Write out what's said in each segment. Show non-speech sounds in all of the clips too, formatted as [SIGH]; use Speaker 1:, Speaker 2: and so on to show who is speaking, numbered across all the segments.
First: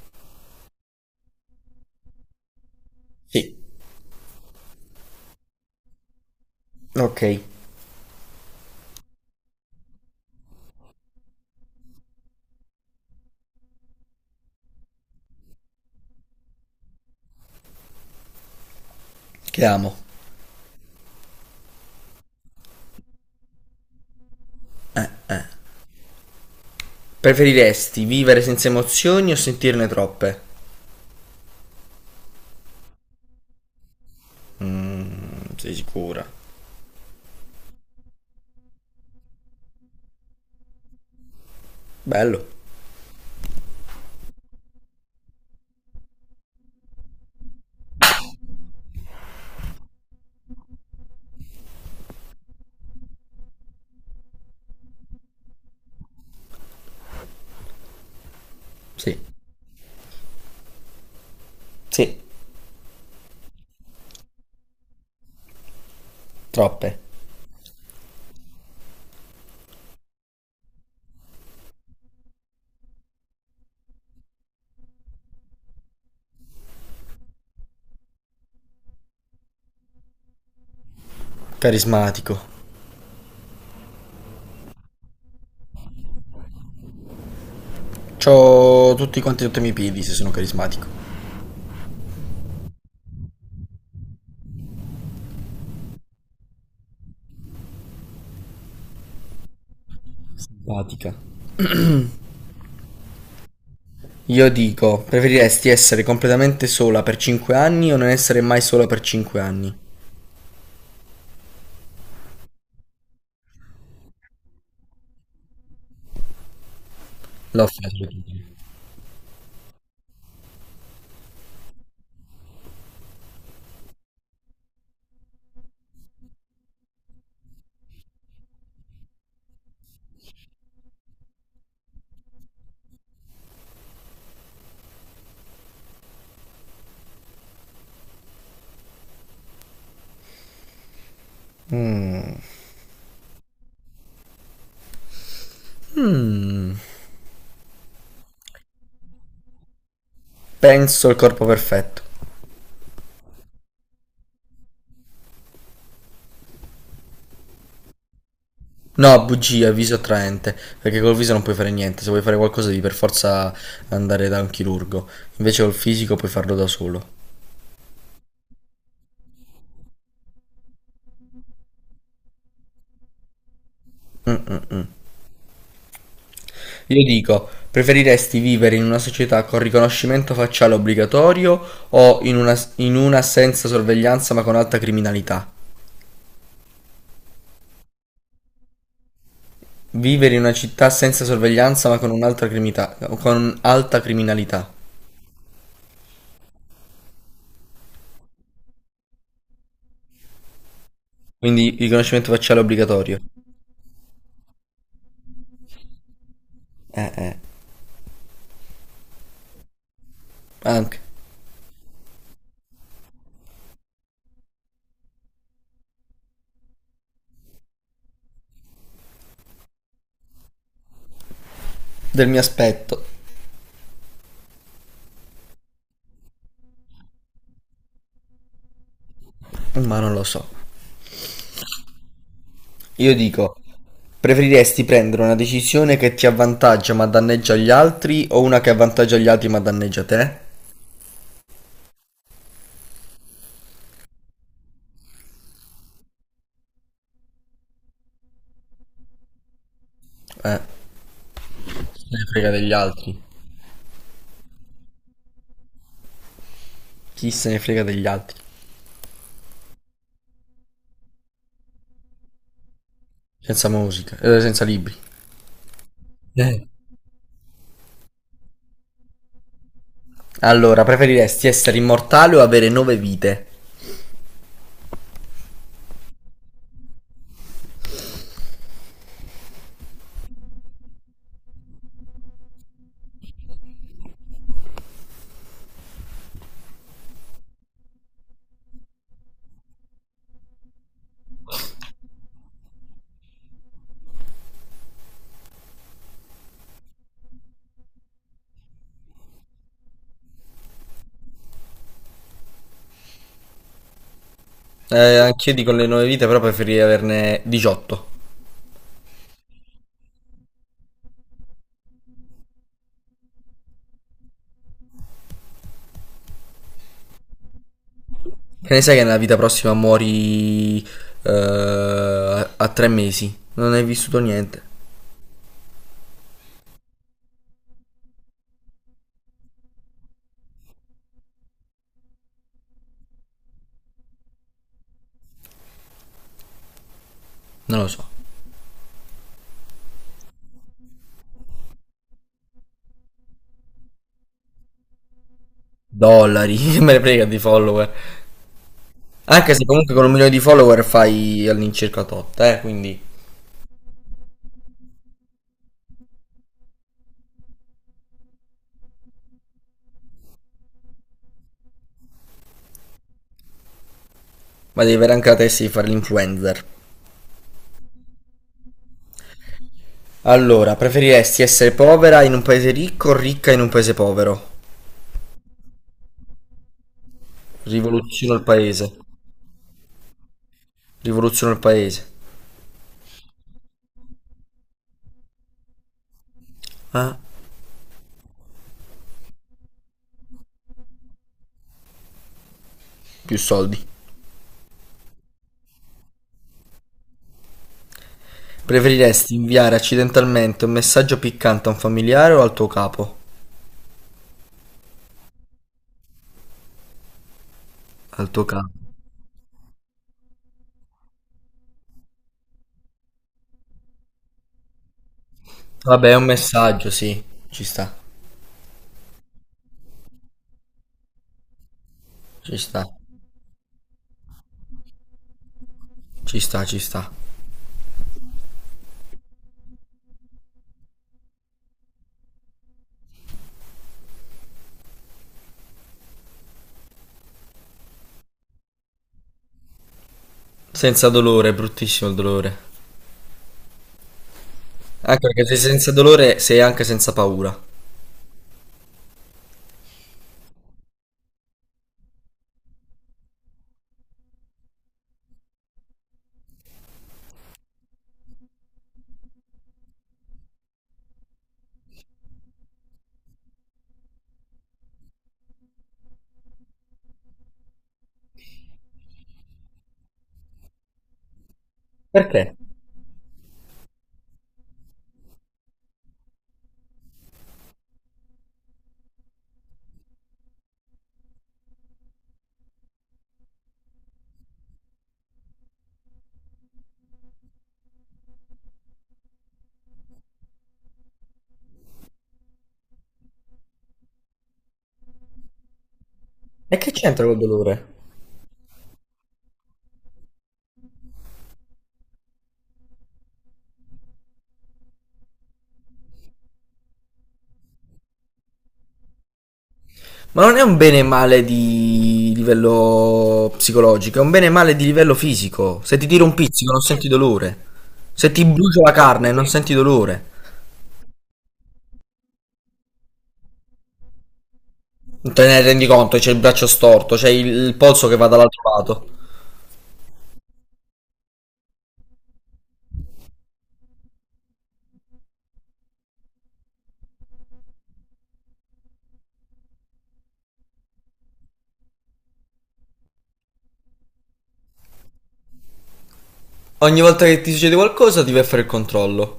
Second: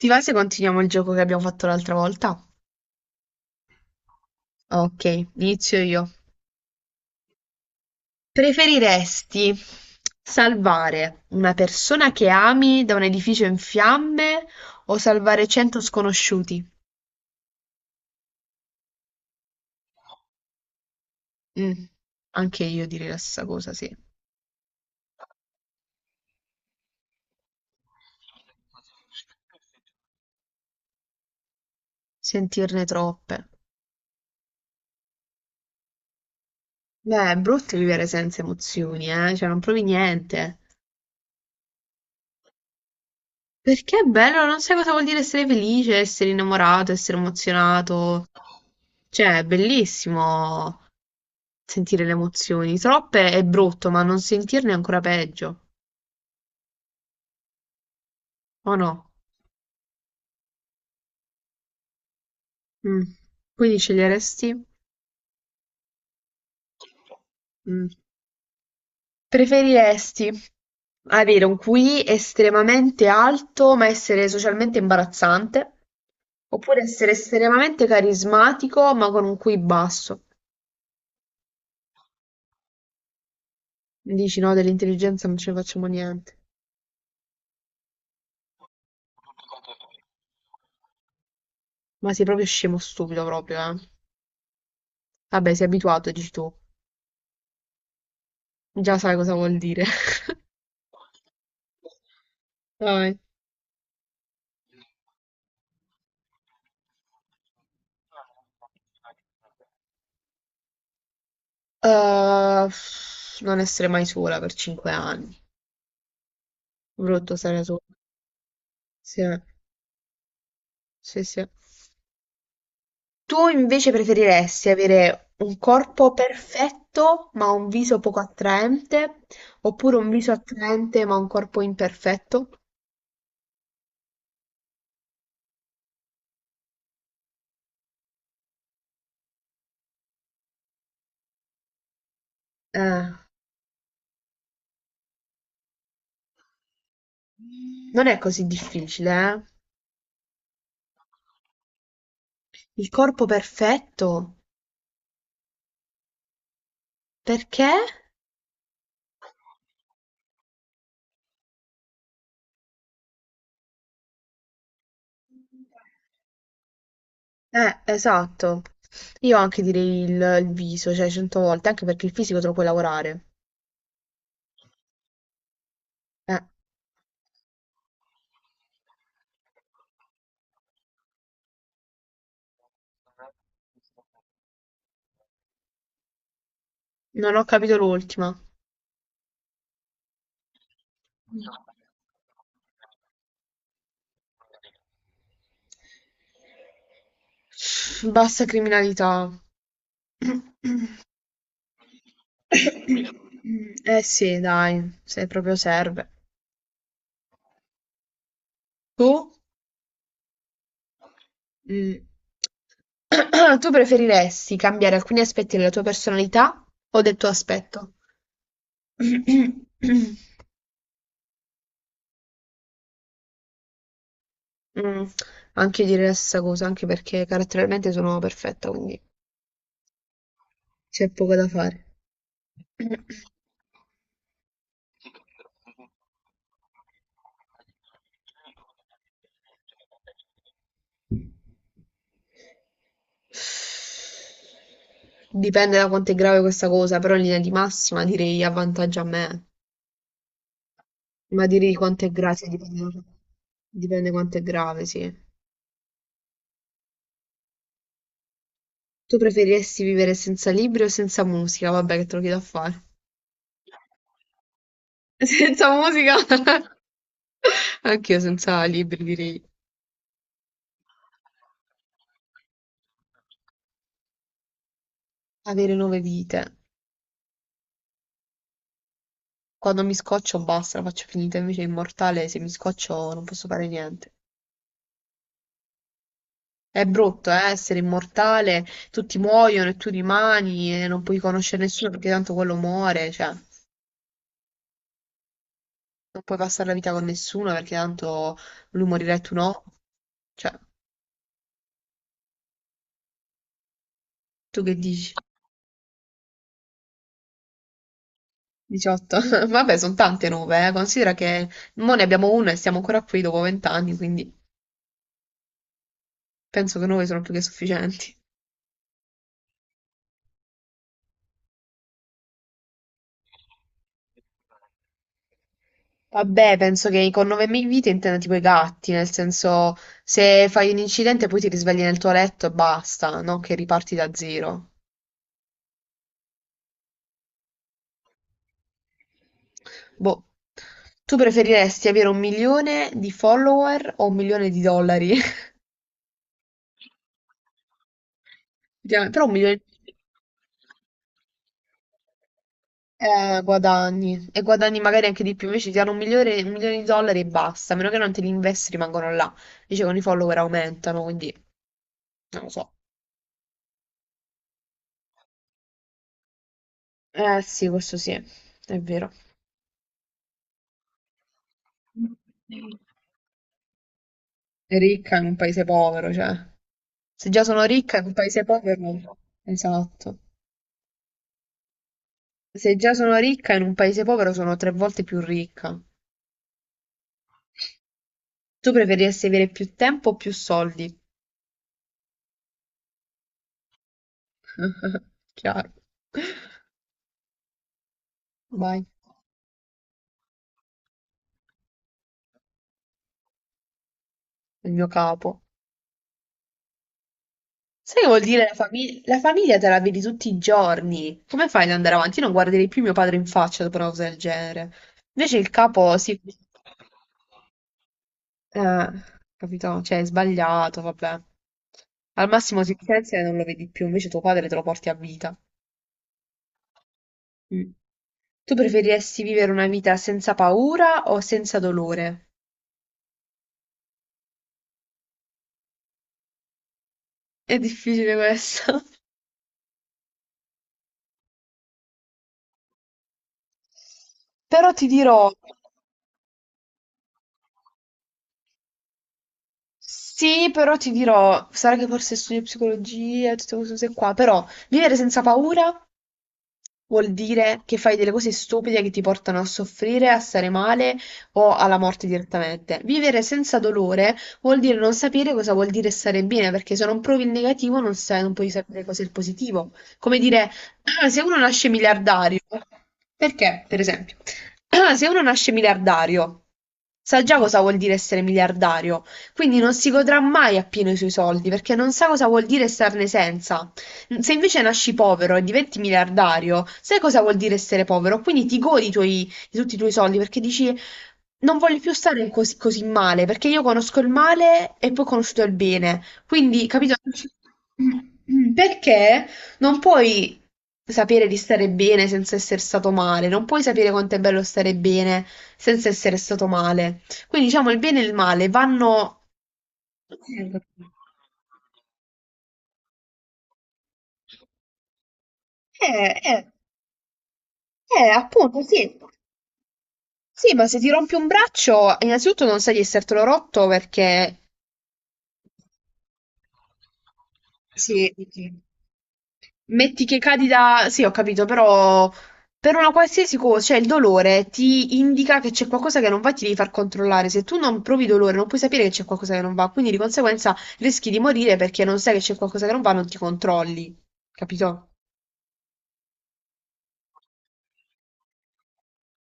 Speaker 1: Ti va se continuiamo il gioco che abbiamo fatto l'altra volta?
Speaker 2: Sì.
Speaker 1: Ok, inizio io.
Speaker 2: Ok,
Speaker 1: Preferiresti salvare una persona che ami da un edificio in fiamme o salvare 100 sconosciuti?
Speaker 2: chiamo.
Speaker 1: Mm, anche io direi la stessa cosa, sì.
Speaker 2: Preferiresti vivere senza emozioni o sentirne troppe?
Speaker 1: Sentirne troppe.
Speaker 2: Sei sicura?
Speaker 1: Beh, è brutto vivere senza emozioni, eh? Cioè, non provi niente.
Speaker 2: Bello.
Speaker 1: Perché è bello, non sai cosa vuol dire essere felice, essere innamorato, essere emozionato. Cioè, è bellissimo sentire le emozioni. Troppe è brutto, ma non sentirne è ancora peggio. O no?
Speaker 2: Sì. Sì,
Speaker 1: Mm. Quindi sceglieresti?
Speaker 2: troppe.
Speaker 1: Mm. Preferiresti avere un QI estremamente alto, ma essere socialmente imbarazzante? Oppure essere estremamente carismatico, ma con un QI basso?
Speaker 2: Carismatico.
Speaker 1: Dici no, dell'intelligenza non ce ne facciamo niente.
Speaker 2: C'ho tutti quanti sotto i miei piedi se sono carismatico.
Speaker 1: Ma sei proprio scemo stupido proprio, eh. Vabbè, sei abituato, dici tu. Già sai cosa vuol dire. [LAUGHS]
Speaker 2: Simpatica.
Speaker 1: Vai.
Speaker 2: Io dico, preferiresti essere completamente sola per 5 anni o non essere mai sola per 5 anni?
Speaker 1: Uh, non essere mai sola per 5 anni. Brutto stare
Speaker 2: L'ho
Speaker 1: sola.
Speaker 2: fatto.
Speaker 1: Sì, eh. Sì, sì. Tu invece preferiresti avere un corpo perfetto ma un viso poco attraente, oppure un viso attraente ma un corpo imperfetto?
Speaker 2: Mm,
Speaker 1: Eh, non è così difficile, eh?
Speaker 2: Penso il corpo perfetto.
Speaker 1: Il corpo perfetto, perché?
Speaker 2: No, bugia, viso attraente, perché col viso non puoi fare niente, se vuoi fare qualcosa devi per forza andare da un chirurgo, invece col fisico puoi farlo da solo.
Speaker 1: Esatto. Io anche direi il viso, cioè 100 volte, anche perché il fisico te lo puoi lavorare.
Speaker 2: Mm, mm, mm.
Speaker 1: Eh,
Speaker 2: Io dico, preferiresti vivere in una società con riconoscimento facciale obbligatorio o in una senza sorveglianza ma con alta criminalità?
Speaker 1: non ho capito l'ultima.
Speaker 2: Vivere in una città senza sorveglianza ma con un'altra criminalità, con alta criminalità.
Speaker 1: Bassa criminalità.
Speaker 2: Quindi riconoscimento facciale obbligatorio.
Speaker 1: [COUGHS] Eh sì, dai, se proprio serve.
Speaker 2: Eh, eh,
Speaker 1: Tu?
Speaker 2: Anche
Speaker 1: Mm. [COUGHS] [CLEARS THROAT] Tu preferiresti cambiare alcuni aspetti della tua personalità o del tuo aspetto? [COUGHS]
Speaker 2: del mio aspetto,
Speaker 1: Mm, anche io direi la stessa cosa, anche perché caratterialmente sono perfetta, quindi
Speaker 2: ma non lo so.
Speaker 1: c'è poco da fare.
Speaker 2: Io dico, preferiresti prendere una decisione che ti avvantaggia ma danneggia gli altri o una che avvantaggia gli altri ma danneggia te?
Speaker 1: Dipende da quanto è grave questa cosa, però in linea di massima direi avvantaggia a me.
Speaker 2: Eh,
Speaker 1: Ma direi
Speaker 2: Chi
Speaker 1: quanto
Speaker 2: se
Speaker 1: è
Speaker 2: ne
Speaker 1: grave, sì,
Speaker 2: frega degli
Speaker 1: dipende,
Speaker 2: altri.
Speaker 1: dipende quanto è grave, sì.
Speaker 2: Chi se ne frega degli altri?
Speaker 1: Tu preferiresti vivere senza libri o senza musica? Vabbè, che te lo chiedo a fare.
Speaker 2: Senza musica, senza libri.
Speaker 1: [LAUGHS] Senza musica?
Speaker 2: Eh.
Speaker 1: [LAUGHS] Anch'io senza libri direi.
Speaker 2: Allora, preferiresti essere immortale o avere nove vite?
Speaker 1: Avere 9 vite. Quando mi scoccio basta, la faccio finita, invece è immortale, se mi scoccio non posso fare niente. È brutto, essere immortale, tutti muoiono e tu rimani e non puoi conoscere nessuno perché tanto quello muore, cioè, non puoi passare la vita con nessuno perché tanto lui morirà e tu no. Cioè, tu che dici?
Speaker 2: Anch'io dico le nove vite, però preferirei averne 18.
Speaker 1: 18. [LAUGHS] Vabbè, sono tante 9, eh. Considera che mo ne abbiamo 1 e siamo ancora qui dopo 20 anni, quindi penso che 9 sono più che sufficienti.
Speaker 2: Che ne sai che nella vita prossima muori a 3 mesi? Non hai vissuto niente.
Speaker 1: Vabbè, penso che con 9000 vite intenda tipo i gatti, nel senso se fai un incidente poi ti risvegli nel tuo letto e basta, no? Che riparti da zero.
Speaker 2: Non lo so.
Speaker 1: Boh, tu preferiresti avere 1 milione di follower o 1 milione di dollari?
Speaker 2: Dollari, [LAUGHS] che me ne frega di follower.
Speaker 1: [LAUGHS] Effettivamente. Però un
Speaker 2: Anche
Speaker 1: milione
Speaker 2: se comunque con un milione di follower fai all'incirca tot, quindi...
Speaker 1: guadagni e guadagni magari anche di più. Invece ti danno 1 milione, un milione di dollari e basta. A meno che non te li investi, rimangono là. Invece con i follower aumentano, quindi non lo so.
Speaker 2: Ma devi avere anche la testa di fare l'influencer.
Speaker 1: Eh sì, questo sì, è vero.
Speaker 2: Allora, preferiresti essere povera in un paese ricco o ricca in un paese povero?
Speaker 1: È ricca in un paese povero, cioè. Se già sono ricca in un
Speaker 2: Rivoluziono il
Speaker 1: paese povero,
Speaker 2: paese.
Speaker 1: non so. Esatto.
Speaker 2: Rivoluziono il paese.
Speaker 1: Se già sono ricca in un paese povero, sono 3 volte più ricca.
Speaker 2: Eh?
Speaker 1: Tu preferiresti avere più tempo o più soldi?
Speaker 2: Più soldi.
Speaker 1: [LAUGHS] Chiaro. Vai,
Speaker 2: Preferiresti inviare accidentalmente un messaggio piccante a un familiare o al tuo capo?
Speaker 1: il mio capo. Sai che vuol
Speaker 2: Al
Speaker 1: dire
Speaker 2: tuo
Speaker 1: la
Speaker 2: capo.
Speaker 1: famiglia? La famiglia te la vedi tutti i giorni. Come fai ad andare avanti? Io non guarderei più mio padre in faccia dopo una cosa del genere. Invece il capo
Speaker 2: Vabbè, è
Speaker 1: si...
Speaker 2: un messaggio, sì. Ci sta.
Speaker 1: Eh, capito? Cioè, è sbagliato, vabbè. Al
Speaker 2: Ci
Speaker 1: massimo si
Speaker 2: sta.
Speaker 1: licenzia e non lo vedi più, invece tuo padre te lo porti a vita.
Speaker 2: Ci sta, ci sta.
Speaker 1: Mm. Tu preferiresti vivere una vita senza paura o senza dolore? È difficile questo.
Speaker 2: Senza dolore, è bruttissimo il dolore.
Speaker 1: [LAUGHS] Però ti
Speaker 2: Anche
Speaker 1: dirò...
Speaker 2: perché sei senza dolore sei anche senza paura.
Speaker 1: Sì, però ti dirò, sarà che forse studio psicologia e tutte queste cose qua, però vivere senza paura vuol dire che fai delle cose stupide che ti portano a soffrire, a stare male o alla morte direttamente. Vivere senza dolore vuol dire non sapere cosa vuol dire stare bene, perché se non provi il negativo non sai, non puoi sapere cos'è il positivo. Come dire, [CLEARS THROAT] "Ah, se uno nasce miliardario,
Speaker 2: Perché?
Speaker 1: perché, per esempio, [CLEARS THROAT] "Ah, se uno nasce miliardario, sa già cosa vuol dire essere miliardario, quindi non si godrà mai appieno i suoi soldi, perché non sa cosa vuol dire starne senza. Mm, se invece nasci povero e diventi miliardario, sai cosa vuol dire essere povero? Quindi ti godi i tuoi- di tutti i tuoi soldi perché dici non voglio più stare così, così male, perché io conosco il male e poi ho conosciuto il bene. Quindi,
Speaker 2: E che
Speaker 1: capito?
Speaker 2: c'entra col dolore?
Speaker 1: [COUGHS] Perché non puoi sapere di stare bene senza essere stato male, non puoi sapere quanto è bello stare bene senza essere stato male. Quindi, diciamo, il bene e il male vanno...
Speaker 2: Ma
Speaker 1: Eh,
Speaker 2: non è un bene e male di livello psicologico, è un bene e male di livello fisico. Se ti tiro un
Speaker 1: eh,
Speaker 2: pizzico non senti dolore. Se ti
Speaker 1: appunto,
Speaker 2: brucio la
Speaker 1: sì.
Speaker 2: carne non senti dolore.
Speaker 1: Sì, ma se ti rompi un braccio, innanzitutto non sai di essertelo rotto perché
Speaker 2: Non te ne rendi conto, c'è il braccio storto, c'è il polso
Speaker 1: sì,
Speaker 2: che
Speaker 1: sì,
Speaker 2: va
Speaker 1: sì.
Speaker 2: dall'altro lato.
Speaker 1: Metti che cadi da... Sì, ho capito, però per una qualsiasi cosa, cioè il dolore ti indica che c'è qualcosa che non va, e ti devi far controllare. Se tu non provi dolore, non puoi sapere che c'è qualcosa che non va, quindi di conseguenza rischi di morire perché non sai che c'è qualcosa che non va, non ti controlli, capito?
Speaker 2: Ogni volta che ti succede qualcosa ti vai a fare il controllo.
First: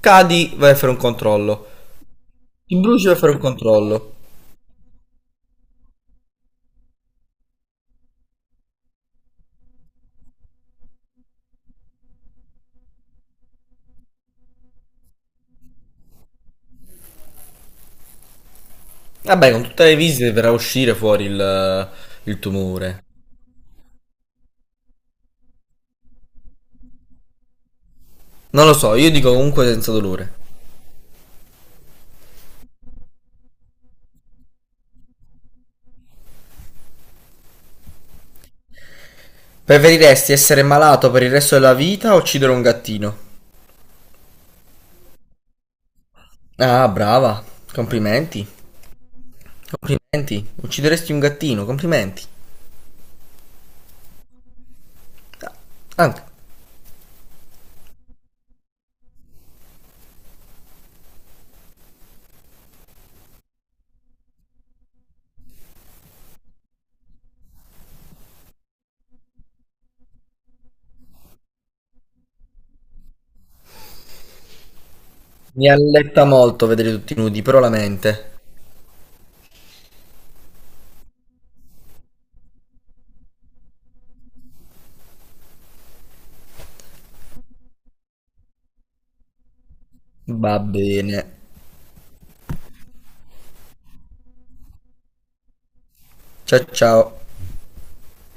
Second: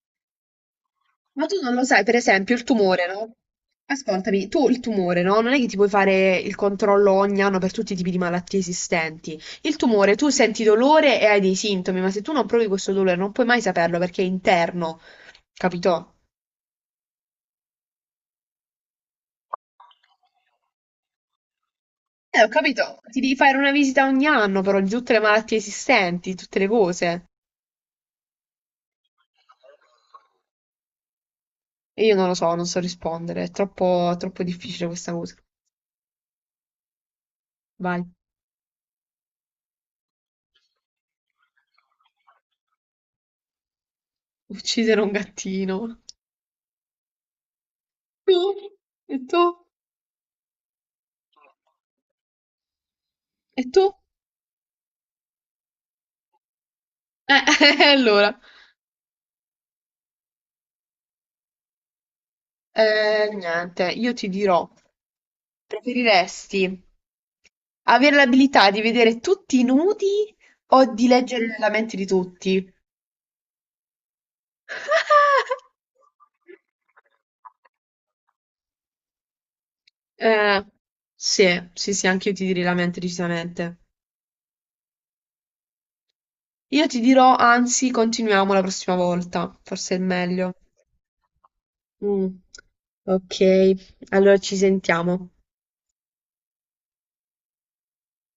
Speaker 2: Cadi, vai a fare un
Speaker 1: Ma tu
Speaker 2: controllo.
Speaker 1: non lo sai, per esempio, il
Speaker 2: Ti bruci,
Speaker 1: tumore,
Speaker 2: vai a fare
Speaker 1: no?
Speaker 2: un controllo.
Speaker 1: Ascoltami, tu il tumore, no? Non è che ti puoi fare il controllo ogni anno per tutti i tipi di malattie esistenti. Il tumore, tu senti dolore e hai dei sintomi, ma se tu non provi questo dolore non puoi mai saperlo perché è interno, capito?
Speaker 2: Vabbè, con tutte le visite verrà a uscire fuori il
Speaker 1: Ho capito.
Speaker 2: tumore.
Speaker 1: Ti devi fare una visita ogni anno, però, di tutte le malattie esistenti, di tutte le cose.
Speaker 2: Non lo so, io dico comunque senza dolore.
Speaker 1: E io non lo so, non so rispondere. È troppo, troppo difficile questa cosa. Vai,
Speaker 2: Preferiresti essere malato per il resto della vita o uccidere un gattino?
Speaker 1: uccidere un gattino.
Speaker 2: Ah, brava.
Speaker 1: Tu?
Speaker 2: Complimenti.
Speaker 1: E tu?
Speaker 2: Complimenti. Uccideresti un gattino, complimenti.
Speaker 1: E tu?
Speaker 2: Anche.
Speaker 1: Eh, [LAUGHS] allora. Niente, io ti dirò, preferiresti avere l'abilità di vedere tutti i nudi o di leggere la mente di tutti?
Speaker 2: Mi alletta
Speaker 1: [LAUGHS]
Speaker 2: molto vedere tutti nudi, però la mente.
Speaker 1: Eh, sì, sì, sì, anche io ti direi la mente decisamente. Io ti dirò, anzi, continuiamo la prossima volta, forse è meglio.
Speaker 2: Va bene.
Speaker 1: Mm, ok, allora ci sentiamo.
Speaker 2: Ciao ciao.